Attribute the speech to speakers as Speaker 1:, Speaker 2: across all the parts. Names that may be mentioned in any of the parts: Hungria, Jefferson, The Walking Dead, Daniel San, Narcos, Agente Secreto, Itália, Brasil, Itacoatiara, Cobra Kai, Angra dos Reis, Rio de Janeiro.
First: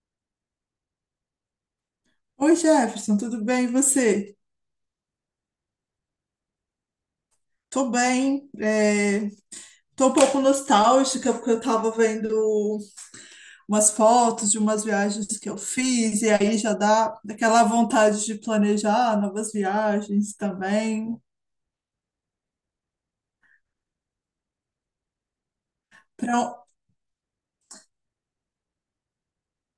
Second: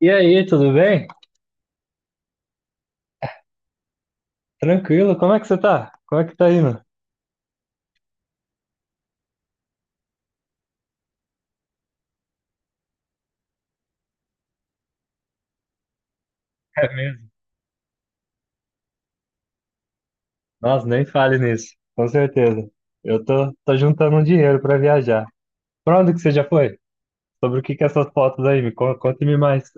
Speaker 1: E aí, tudo bem?
Speaker 2: Oi, Jefferson, tudo bem? E você?
Speaker 1: Tranquilo, como é que você tá? Como é que tá indo?
Speaker 2: Tô bem. Tô um pouco nostálgica porque eu tava vendo umas fotos de umas viagens que eu fiz e aí já
Speaker 1: É
Speaker 2: dá
Speaker 1: mesmo?
Speaker 2: aquela vontade de planejar novas viagens
Speaker 1: Nossa, nem
Speaker 2: também.
Speaker 1: fale nisso, com certeza. Eu tô juntando um dinheiro pra viajar. Pra onde que você já
Speaker 2: Para
Speaker 1: foi? Sobre o que que é essas fotos aí? Conte-me mais.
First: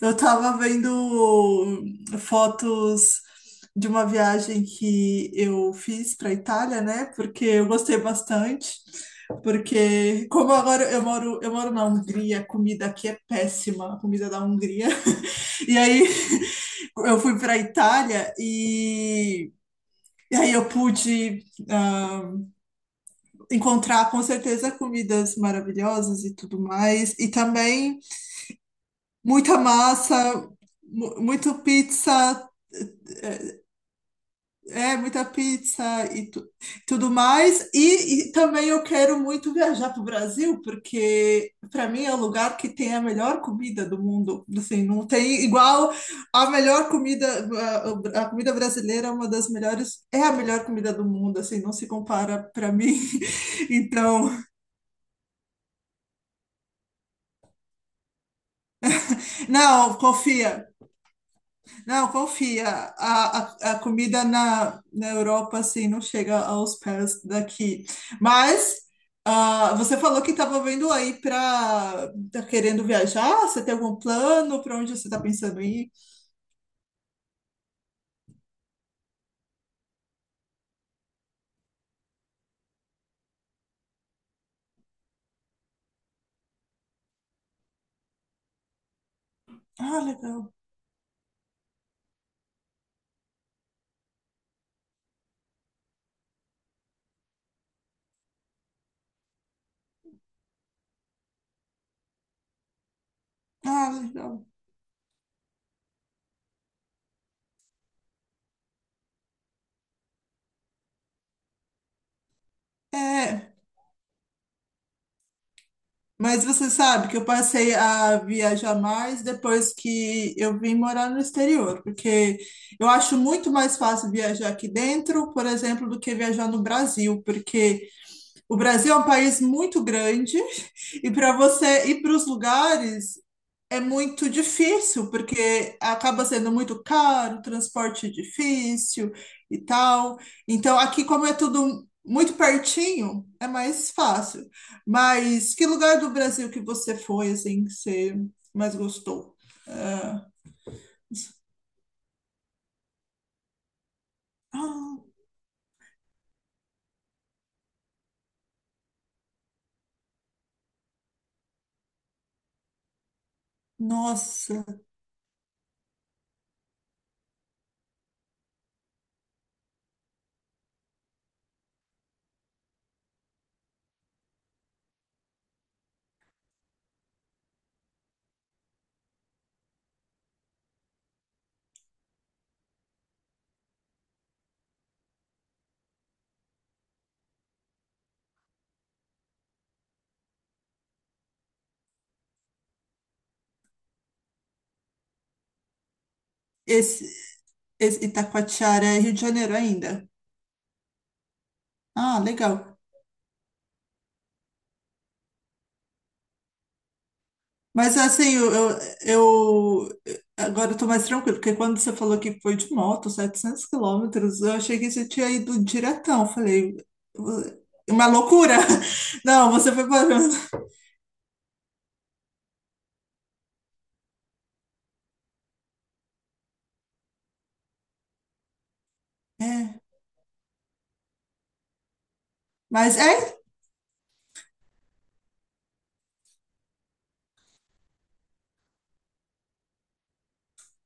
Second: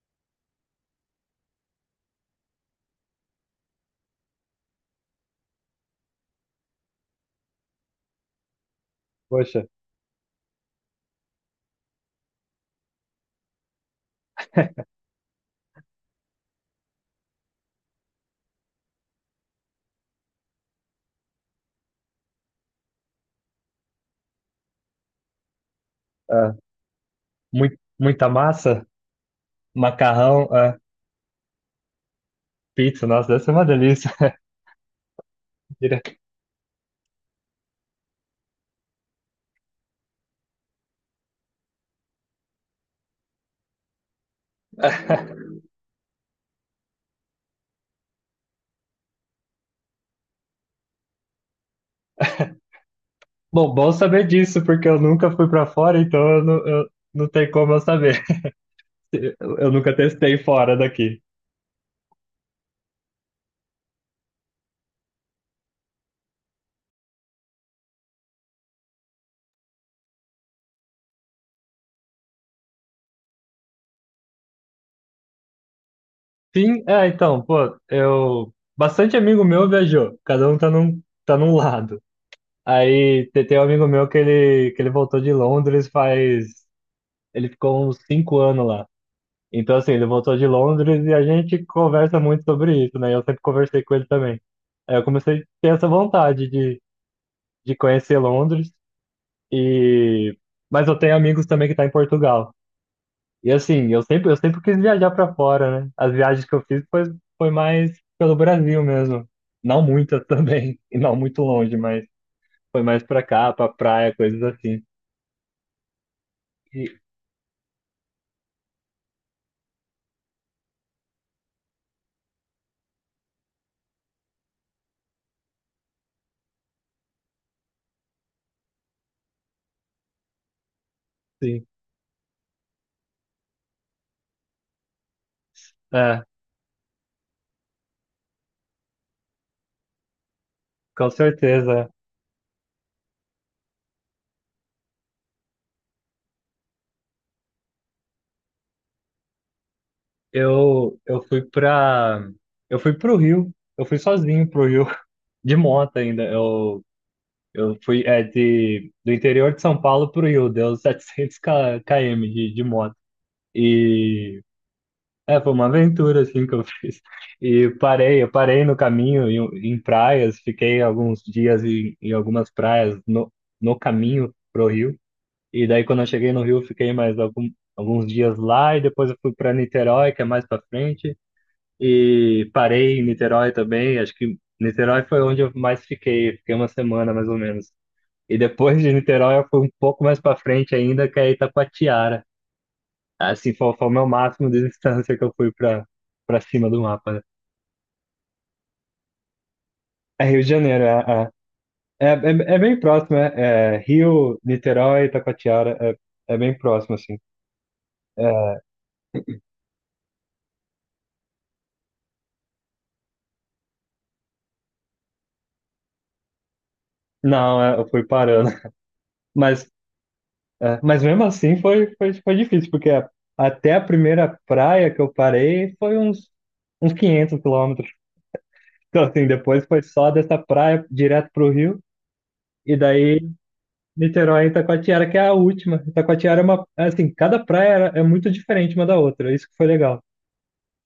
Speaker 2: eu tava vendo fotos de uma viagem que eu fiz para Itália, né? Porque eu gostei bastante.
Speaker 1: Poxa,
Speaker 2: Porque como agora eu moro na Hungria, a comida aqui é péssima, a comida da Hungria. E aí eu fui para Itália e aí eu pude ah, encontrar com certeza comidas maravilhosas e
Speaker 1: é,
Speaker 2: tudo mais. E também
Speaker 1: muita massa,
Speaker 2: muita massa,
Speaker 1: macarrão, é,
Speaker 2: muito pizza,
Speaker 1: pizza, nossa, deve ser uma delícia.
Speaker 2: é, muita pizza
Speaker 1: Diria-
Speaker 2: e tudo mais. E também eu quero muito viajar para o Brasil, porque para mim é o lugar que tem a melhor comida do mundo. Assim, não tem igual a melhor comida, a comida brasileira é uma das melhores, é a melhor comida do mundo, assim, não se compara para mim.
Speaker 1: Bom, bom saber
Speaker 2: Então,
Speaker 1: disso, porque eu nunca fui pra fora, então eu não tenho como eu saber. Eu
Speaker 2: não,
Speaker 1: nunca testei
Speaker 2: confia.
Speaker 1: fora daqui.
Speaker 2: Não, confia. A, a comida na Europa, assim, não chega aos pés daqui. Mas você falou que estava vendo aí para... Tá querendo viajar? Você tem algum plano? Para onde você está pensando em ir?
Speaker 1: Sim, é, então, pô, eu. Bastante amigo meu viajou, cada um tá num lado. Aí tem um amigo meu que ele voltou de Londres faz. Ele ficou uns 5 anos lá. Então, assim,
Speaker 2: Ah,
Speaker 1: ele voltou de
Speaker 2: legal.
Speaker 1: Londres e a gente conversa muito sobre isso, né? Eu sempre conversei com ele também. Aí eu comecei a ter essa de conhecer Londres e. Mas eu tenho amigos também que tá em Portugal. E
Speaker 2: Ah,
Speaker 1: assim, eu
Speaker 2: legal.
Speaker 1: sempre quis viajar pra fora, né? As viagens que eu foi mais pelo Brasil mesmo. Não muitas também, e não muito longe, mas foi mais pra cá,
Speaker 2: É,
Speaker 1: pra praia, coisas assim.
Speaker 2: mas você
Speaker 1: E,
Speaker 2: sabe que eu passei a viajar mais depois que eu vim morar no exterior, porque eu acho muito mais fácil viajar aqui dentro, por exemplo, do que viajar no Brasil, porque... O Brasil é um país muito grande e para
Speaker 1: sim,
Speaker 2: você ir para os lugares é muito difícil, porque
Speaker 1: é,
Speaker 2: acaba sendo muito caro, transporte difícil e tal. Então, aqui,
Speaker 1: com
Speaker 2: como é tudo
Speaker 1: certeza.
Speaker 2: muito pertinho, é mais fácil. Mas que lugar do Brasil que você foi, assim, que você mais gostou?
Speaker 1: Eu fui pra. Eu fui pro Rio. Eu fui sozinho pro Rio,
Speaker 2: Ah,
Speaker 1: de moto ainda. Eu fui é, de, do interior de São Paulo pro Rio, deu 700 km de moto. E.
Speaker 2: nossa,
Speaker 1: É, foi uma aventura assim que eu fiz. Eu parei no caminho em, em praias, fiquei alguns dias em, em algumas praias no, no caminho pro Rio. E daí quando eu cheguei no Rio, alguns dias lá e depois eu fui para Niterói, que é mais para frente, e parei em Niterói também. Acho que Niterói foi onde eu mais fiquei, fiquei 1 semana mais ou menos. E depois de Niterói eu fui um pouco mais para frente ainda, que é Itacoatiara. Assim, foi o meu máximo de distância que eu fui pra, pra cima do
Speaker 2: esse,
Speaker 1: mapa, né?
Speaker 2: esse Itacoatiara é Rio de Janeiro ainda.
Speaker 1: É Rio de Janeiro,
Speaker 2: Ah,
Speaker 1: é
Speaker 2: legal.
Speaker 1: bem próximo, é, é Rio, Niterói, Itacoatiara, é, é bem próximo, assim.
Speaker 2: Mas assim,
Speaker 1: É,
Speaker 2: eu- agora eu tô mais tranquilo, porque quando você falou que foi de moto, 700 km, eu achei que você tinha ido diretão. Falei,
Speaker 1: não, é, eu fui
Speaker 2: uma
Speaker 1: parando.
Speaker 2: loucura! Não,
Speaker 1: Mas,
Speaker 2: você foi parando.
Speaker 1: é, mas mesmo assim foi, foi, foi difícil, porque até a primeira praia que eu parei uns 500 quilômetros. Então, assim, depois
Speaker 2: É,
Speaker 1: foi só dessa praia direto pro rio, e
Speaker 2: mas
Speaker 1: daí
Speaker 2: é?
Speaker 1: Niterói e Itacoatiara, que é a última. Itacoatiara é uma, assim, é muito diferente uma da outra. Isso que foi legal.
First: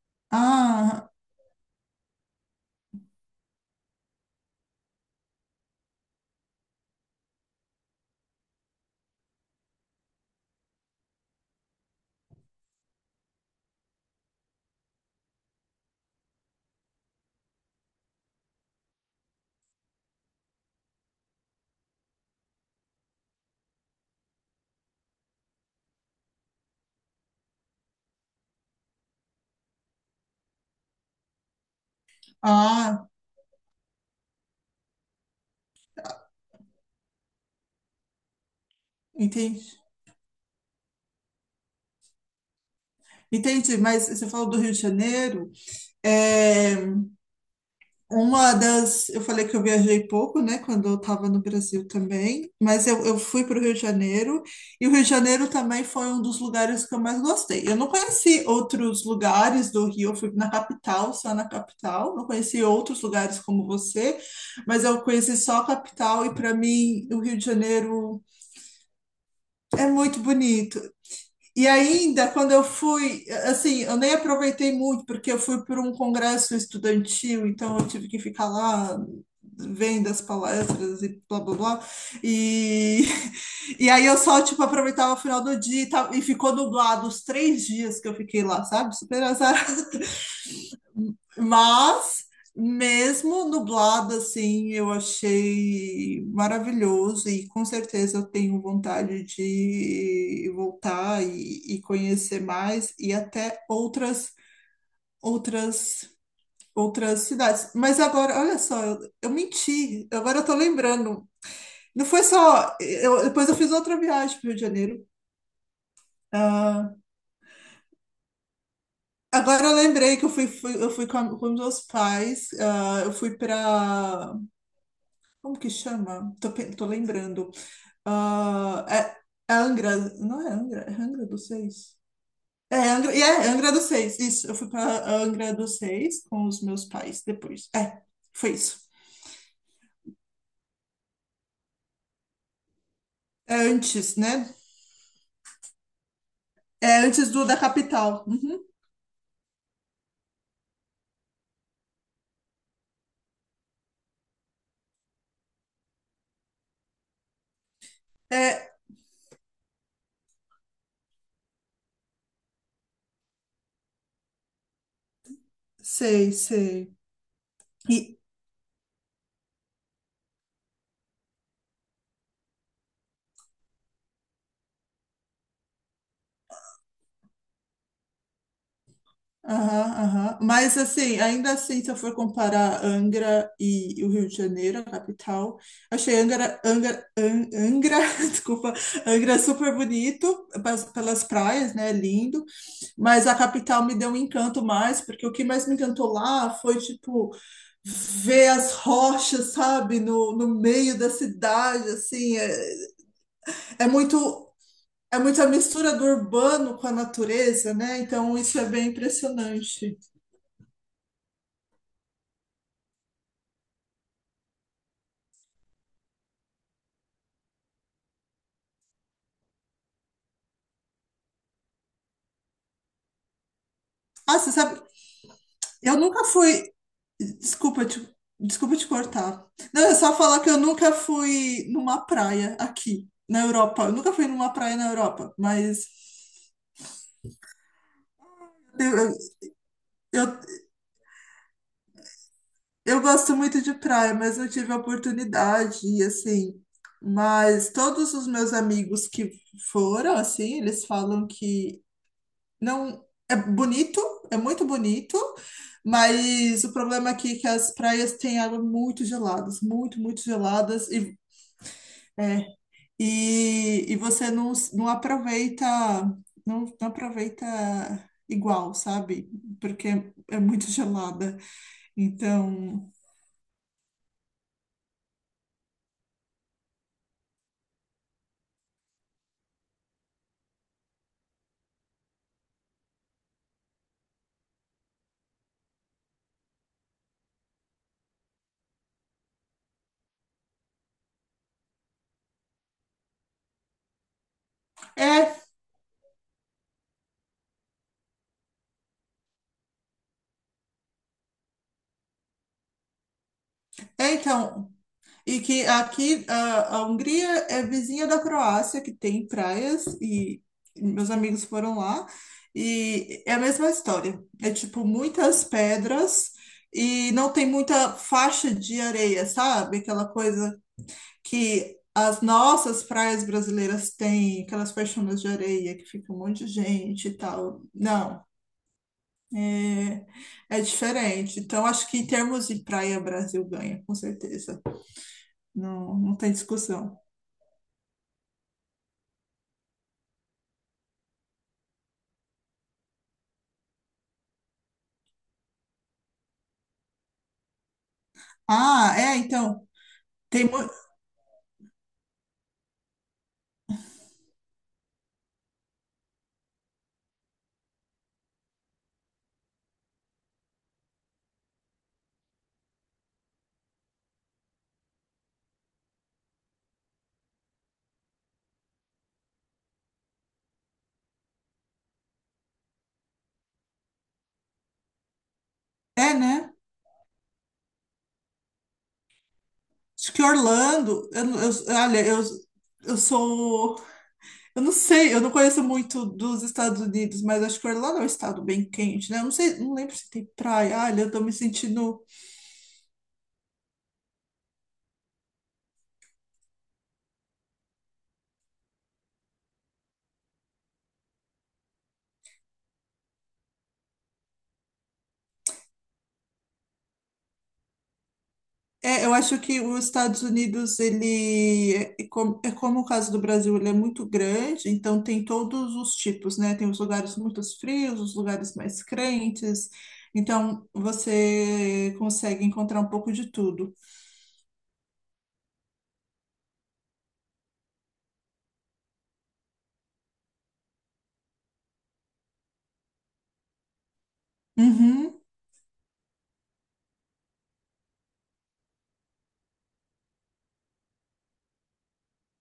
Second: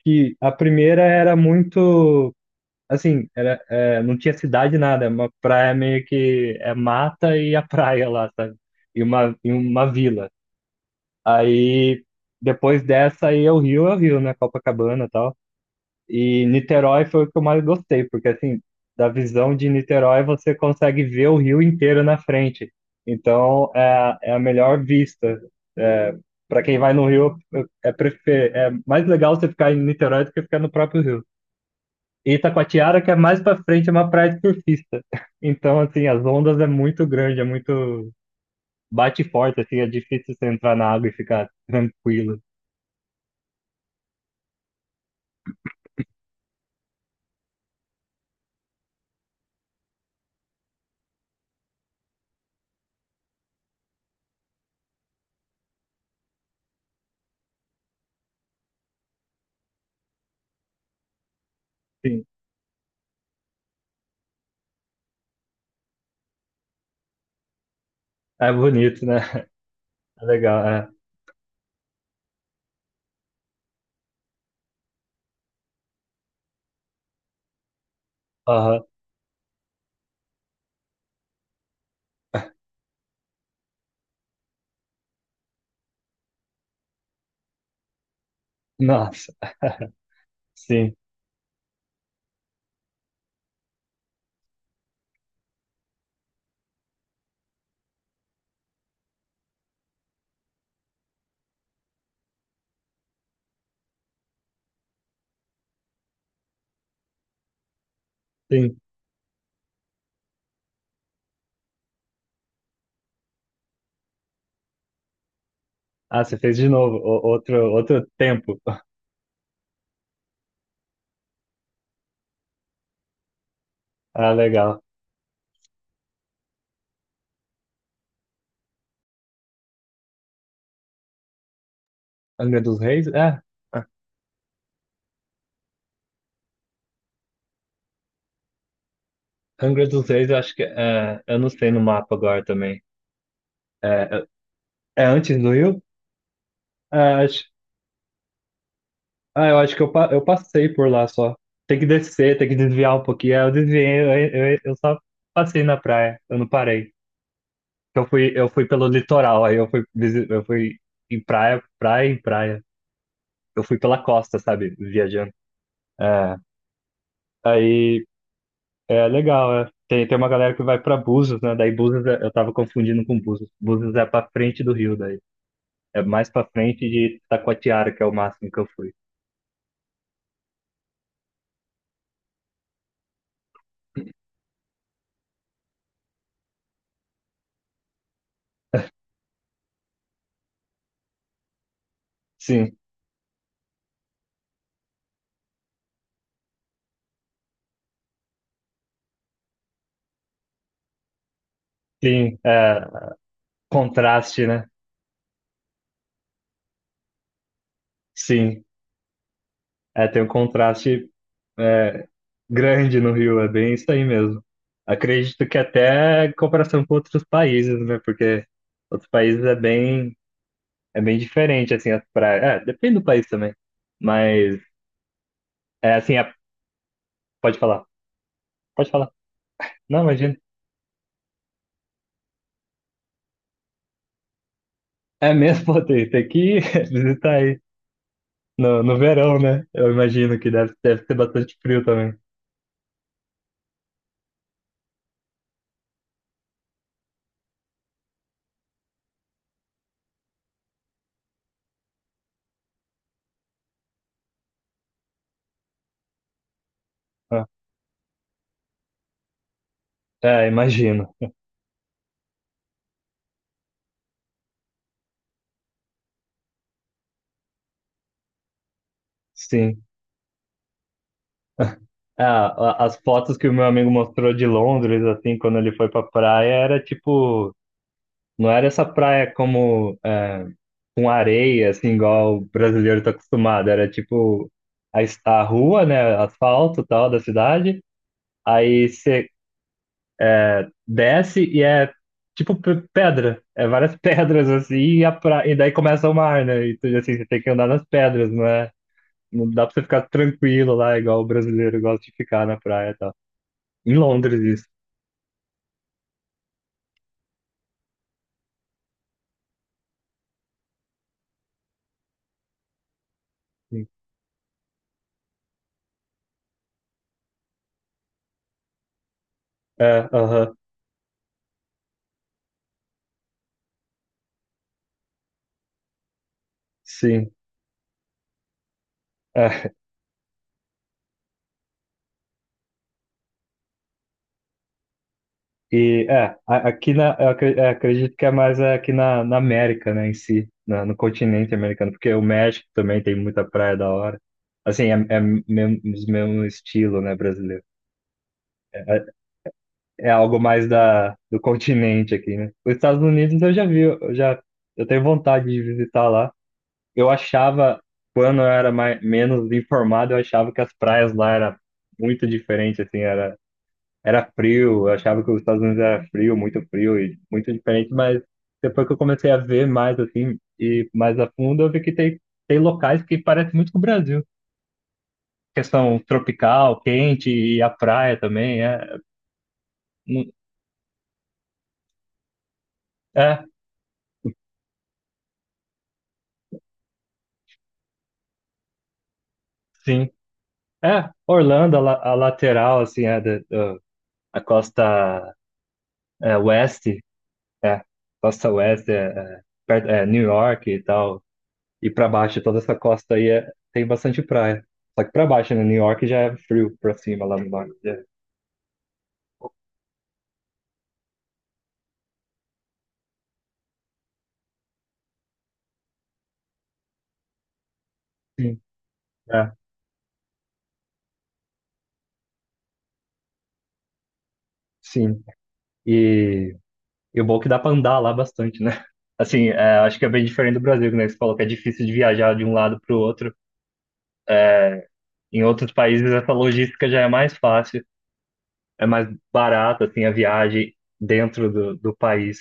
Speaker 1: Que a primeira
Speaker 2: Ah,
Speaker 1: era muito, assim, era, é, não tinha cidade nada, é uma praia meio que é mata e a praia lá, sabe? E uma vila. Aí depois dessa aí é o Rio, né? Copacabana e tal. E Niterói foi o que eu mais gostei, porque assim, da visão de Niterói você consegue ver o rio inteiro na frente. Então é, é a melhor vista. É, para quem vai no Rio, é, prefer... é mais legal você ficar em Niterói do que ficar no próprio Rio. E Itacoatiara,
Speaker 2: ah,
Speaker 1: que é mais para frente, é uma praia de surfista. Então, assim, as ondas é muito grande, é muito. Bate forte,
Speaker 2: entendi.
Speaker 1: assim, é difícil você entrar na água e ficar tranquilo.
Speaker 2: Entendi, mas você falou do Rio de Janeiro. É, uma das. Eu falei que eu viajei pouco, né, quando eu estava no Brasil também, mas eu fui para o Rio de Janeiro, e o Rio de Janeiro também foi um dos lugares que eu mais gostei. Eu não conheci outros lugares do Rio, eu fui na capital, só na capital,
Speaker 1: Sim,
Speaker 2: não conheci outros lugares como você, mas eu conheci só a capital, e para mim o Rio de Janeiro
Speaker 1: é bonito, né?
Speaker 2: é muito
Speaker 1: É legal,
Speaker 2: bonito.
Speaker 1: é.
Speaker 2: E ainda, quando eu fui, assim, eu nem aproveitei muito, porque eu fui por um congresso estudantil, então eu tive que ficar
Speaker 1: Aham.
Speaker 2: lá vendo as palestras e blá blá blá. E, e aí eu só, tipo, aproveitava o final do dia e tal, e ficou nublado os três dias que eu fiquei lá, sabe? Super
Speaker 1: Nossa.
Speaker 2: azar.
Speaker 1: Sim,
Speaker 2: Mas, mesmo nublado assim, eu achei maravilhoso e com certeza eu tenho vontade de voltar e conhecer mais e até outras outras cidades. Mas agora, olha
Speaker 1: sim.
Speaker 2: só, eu menti. Agora eu tô lembrando. Não foi só, depois eu fiz outra viagem para o Rio de Janeiro.
Speaker 1: Ah, você fez de
Speaker 2: Ah,
Speaker 1: novo, outro, outro tempo.
Speaker 2: agora eu lembrei que eu fui, eu fui com, com meus pais. Eu fui
Speaker 1: Ah,
Speaker 2: para
Speaker 1: legal.
Speaker 2: como que chama? Tô, tô lembrando. Ah, é, é Angra, não é Angra? É Angra dos Seis.
Speaker 1: Angra
Speaker 2: É
Speaker 1: dos Reis?
Speaker 2: Angra, e
Speaker 1: É.
Speaker 2: é Angra
Speaker 1: Ah,
Speaker 2: dos Seis, isso. Eu fui para Angra dos Seis com os meus pais depois. É, foi isso.
Speaker 1: Angra dos Reis, eu acho que é. Eu não sei no mapa agora também.
Speaker 2: É antes,
Speaker 1: É,
Speaker 2: né?
Speaker 1: é antes do Rio?
Speaker 2: É
Speaker 1: É,
Speaker 2: antes
Speaker 1: acho,
Speaker 2: do da capital. Uhum.
Speaker 1: ah, eu acho que eu, eu passei por lá só. Tem que descer, tem que desviar um pouquinho. Aí eu desviei, eu só passei na praia, eu não parei. Eu fui
Speaker 2: É,
Speaker 1: pelo litoral, aí eu fui, eu fui em praia, praia em praia. Eu fui pela costa, sabe? Viajando.
Speaker 2: sei,
Speaker 1: É,
Speaker 2: sei.
Speaker 1: aí.
Speaker 2: E
Speaker 1: É legal, é. Tem, tem uma galera que vai pra Búzios, né? Daí Búzios, é- eu tava confundindo com Búzios. Búzios é pra frente do Rio, daí. É mais pra frente de Taquatiara, que é o máximo que eu fui.
Speaker 2: aham, aham. Mas assim, ainda assim, se eu for comparar Angra e o Rio de Janeiro, a capital, achei Angra, Angra, Angra, desculpa, Angra super bonito, pelas praias, né, lindo,
Speaker 1: Sim,
Speaker 2: mas a capital me deu um encanto mais, porque o que mais me encantou lá foi, tipo, ver as rochas, sabe, no, no meio da cidade, assim,
Speaker 1: sim,
Speaker 2: é,
Speaker 1: é,
Speaker 2: é muito...
Speaker 1: contraste, né?
Speaker 2: É muito a mistura do urbano com a natureza, né? Então, isso
Speaker 1: Sim,
Speaker 2: é bem impressionante.
Speaker 1: é, tem um contraste é, grande no Rio, é bem isso aí mesmo. Acredito que até em comparação com outros países, né? Porque outros países é bem diferente, assim, as praias. É, depende do país também.
Speaker 2: Ah, você
Speaker 1: Mas,
Speaker 2: sabe,
Speaker 1: é
Speaker 2: eu
Speaker 1: assim,
Speaker 2: nunca
Speaker 1: é-
Speaker 2: fui.
Speaker 1: pode falar,
Speaker 2: Desculpa te, desculpa te
Speaker 1: pode falar.
Speaker 2: cortar. Não, é
Speaker 1: Não,
Speaker 2: só
Speaker 1: imagina.
Speaker 2: falar que eu nunca fui numa praia aqui, na Europa. Eu nunca fui numa praia na
Speaker 1: É
Speaker 2: Europa,
Speaker 1: mesmo, pô,
Speaker 2: mas
Speaker 1: tem, tem que ir visitar aí no,
Speaker 2: eu,
Speaker 1: no verão, né? Eu
Speaker 2: eu,
Speaker 1: imagino
Speaker 2: eu
Speaker 1: que deve ser bastante frio também.
Speaker 2: eu gosto muito de praia, mas não tive a oportunidade, e assim. Mas todos os meus amigos que foram, assim, eles falam que não. É bonito, é muito bonito, mas o problema aqui é
Speaker 1: Ah,
Speaker 2: que as praias têm água muito geladas, muito, muito
Speaker 1: é,
Speaker 2: geladas,
Speaker 1: imagino.
Speaker 2: e é, e você não, não aproveita, não, não aproveita igual, sabe?
Speaker 1: Sim.
Speaker 2: Porque é muito gelada.
Speaker 1: Ah,
Speaker 2: Então,
Speaker 1: as fotos que o meu amigo mostrou de Londres, assim, quando ele foi pra praia, era tipo. Não era essa praia como é, com areia, assim, igual o brasileiro tá acostumado. Era tipo a, a rua, né? Asfalto e tal da cidade. Aí desce e é tipo pedra. É várias pedras assim, e, a
Speaker 2: é,
Speaker 1: pra... e daí começa o mar, né? E tu, assim, você tem que andar nas pedras, não é? Não dá pra você ficar tranquilo lá, igual o brasileiro gosta de ficar na praia e tal. Em
Speaker 2: é
Speaker 1: Londres, isso.
Speaker 2: então. E que aqui a Hungria é vizinha da Croácia, que tem praias, e meus amigos foram lá, e é a mesma
Speaker 1: Sim.
Speaker 2: história. É tipo muitas pedras. E não tem muita faixa de areia, sabe? Aquela
Speaker 1: É, aham,
Speaker 2: coisa que as nossas praias brasileiras têm, aquelas faixonas de areia que fica um monte de gente e
Speaker 1: sim.
Speaker 2: tal. Não,
Speaker 1: É,
Speaker 2: é é diferente. Então, acho que em termos de praia, Brasil ganha, com certeza. Não, não tem
Speaker 1: aqui
Speaker 2: discussão.
Speaker 1: na, é, acredito que é mais é, aqui na, na América, né, em si, no continente americano, porque o México também tem muita praia da hora. Assim, é, é mesmo, mesmo estilo, né, brasileiro.
Speaker 2: Ah,
Speaker 1: É,
Speaker 2: é, então,
Speaker 1: é algo
Speaker 2: tem,
Speaker 1: mais da, do continente aqui, né? Os Estados Unidos eu já vi, eu já eu tenho vontade de visitar lá. Eu achava, quando eu era mais, menos informado, eu achava que as praias lá era muito diferente, assim, era, era frio, eu achava que os Estados Unidos era frio, muito frio e muito diferente, mas depois que eu comecei a ver mais, assim, e mais a fundo, eu vi que tem, tem locais que parecem muito com o Brasil. Questão
Speaker 2: é, né?
Speaker 1: tropical, quente e a praia também, é,
Speaker 2: Acho que Orlando, olha, eu
Speaker 1: é,
Speaker 2: sou, eu não sei, eu não conheço muito dos Estados Unidos, mas acho que Orlando é um estado bem quente, né? Eu não sei, não lembro se
Speaker 1: sim.
Speaker 2: tem praia. Olha,
Speaker 1: É,
Speaker 2: eu tô me
Speaker 1: Orlando, a,
Speaker 2: sentindo
Speaker 1: a lateral, assim, é, a costa é, oeste, é, costa oeste, é, é, é, New York e tal, e pra baixo, toda essa costa aí tem bastante praia. Só que pra baixo, né, New York já é frio pra cima, lá no norte. É.
Speaker 2: é, eu acho que os Estados Unidos, ele é como o caso do Brasil, ele é muito grande, então tem todos os tipos, né? Tem os lugares muito frios, os lugares
Speaker 1: Sim,
Speaker 2: mais
Speaker 1: é,
Speaker 2: crentes, então você consegue encontrar um pouco de tudo.
Speaker 1: sim. E, e o bom é que dá pra andar lá bastante, né? Assim, é, acho que é bem diferente do Brasil, né? Você falou que é difícil de viajar de um lado pro outro.
Speaker 2: Uhum,
Speaker 1: Em outros países, essa logística já é mais fácil. É mais barata assim a viagem dentro do, do país.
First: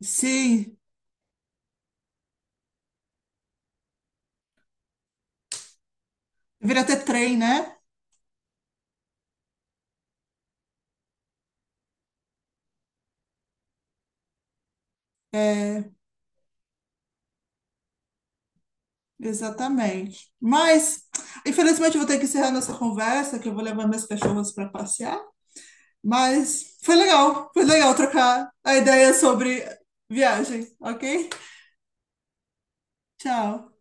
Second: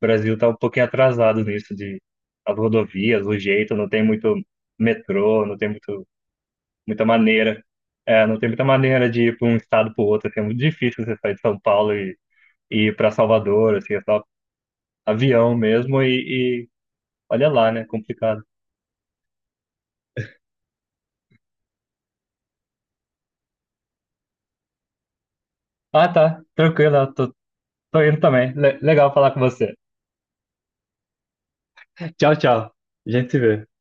Speaker 1: O Brasil está um
Speaker 2: sim,
Speaker 1: pouquinho atrasado nisso de as rodovias, o jeito, não tem muito metrô, não tem muito,
Speaker 2: vira até
Speaker 1: muita
Speaker 2: trem,
Speaker 1: maneira,
Speaker 2: né?
Speaker 1: é, não tem muita maneira de ir para um estado para o outro, assim, é muito difícil você sair de São Paulo e ir para Salvador, assim, é só avião
Speaker 2: É,
Speaker 1: mesmo e olha lá, né, complicado.
Speaker 2: exatamente. Mas, infelizmente, eu vou ter que encerrar nossa conversa, que eu vou levar minhas cachorras para passear.
Speaker 1: Ah, tá,
Speaker 2: Mas
Speaker 1: tranquilo, eu tô,
Speaker 2: foi legal
Speaker 1: tô indo
Speaker 2: trocar
Speaker 1: também.
Speaker 2: a
Speaker 1: Legal
Speaker 2: ideia
Speaker 1: falar com
Speaker 2: sobre
Speaker 1: você.
Speaker 2: viagem, ok?
Speaker 1: Tchau, tchau. A gente se vê.
Speaker 2: Tchau.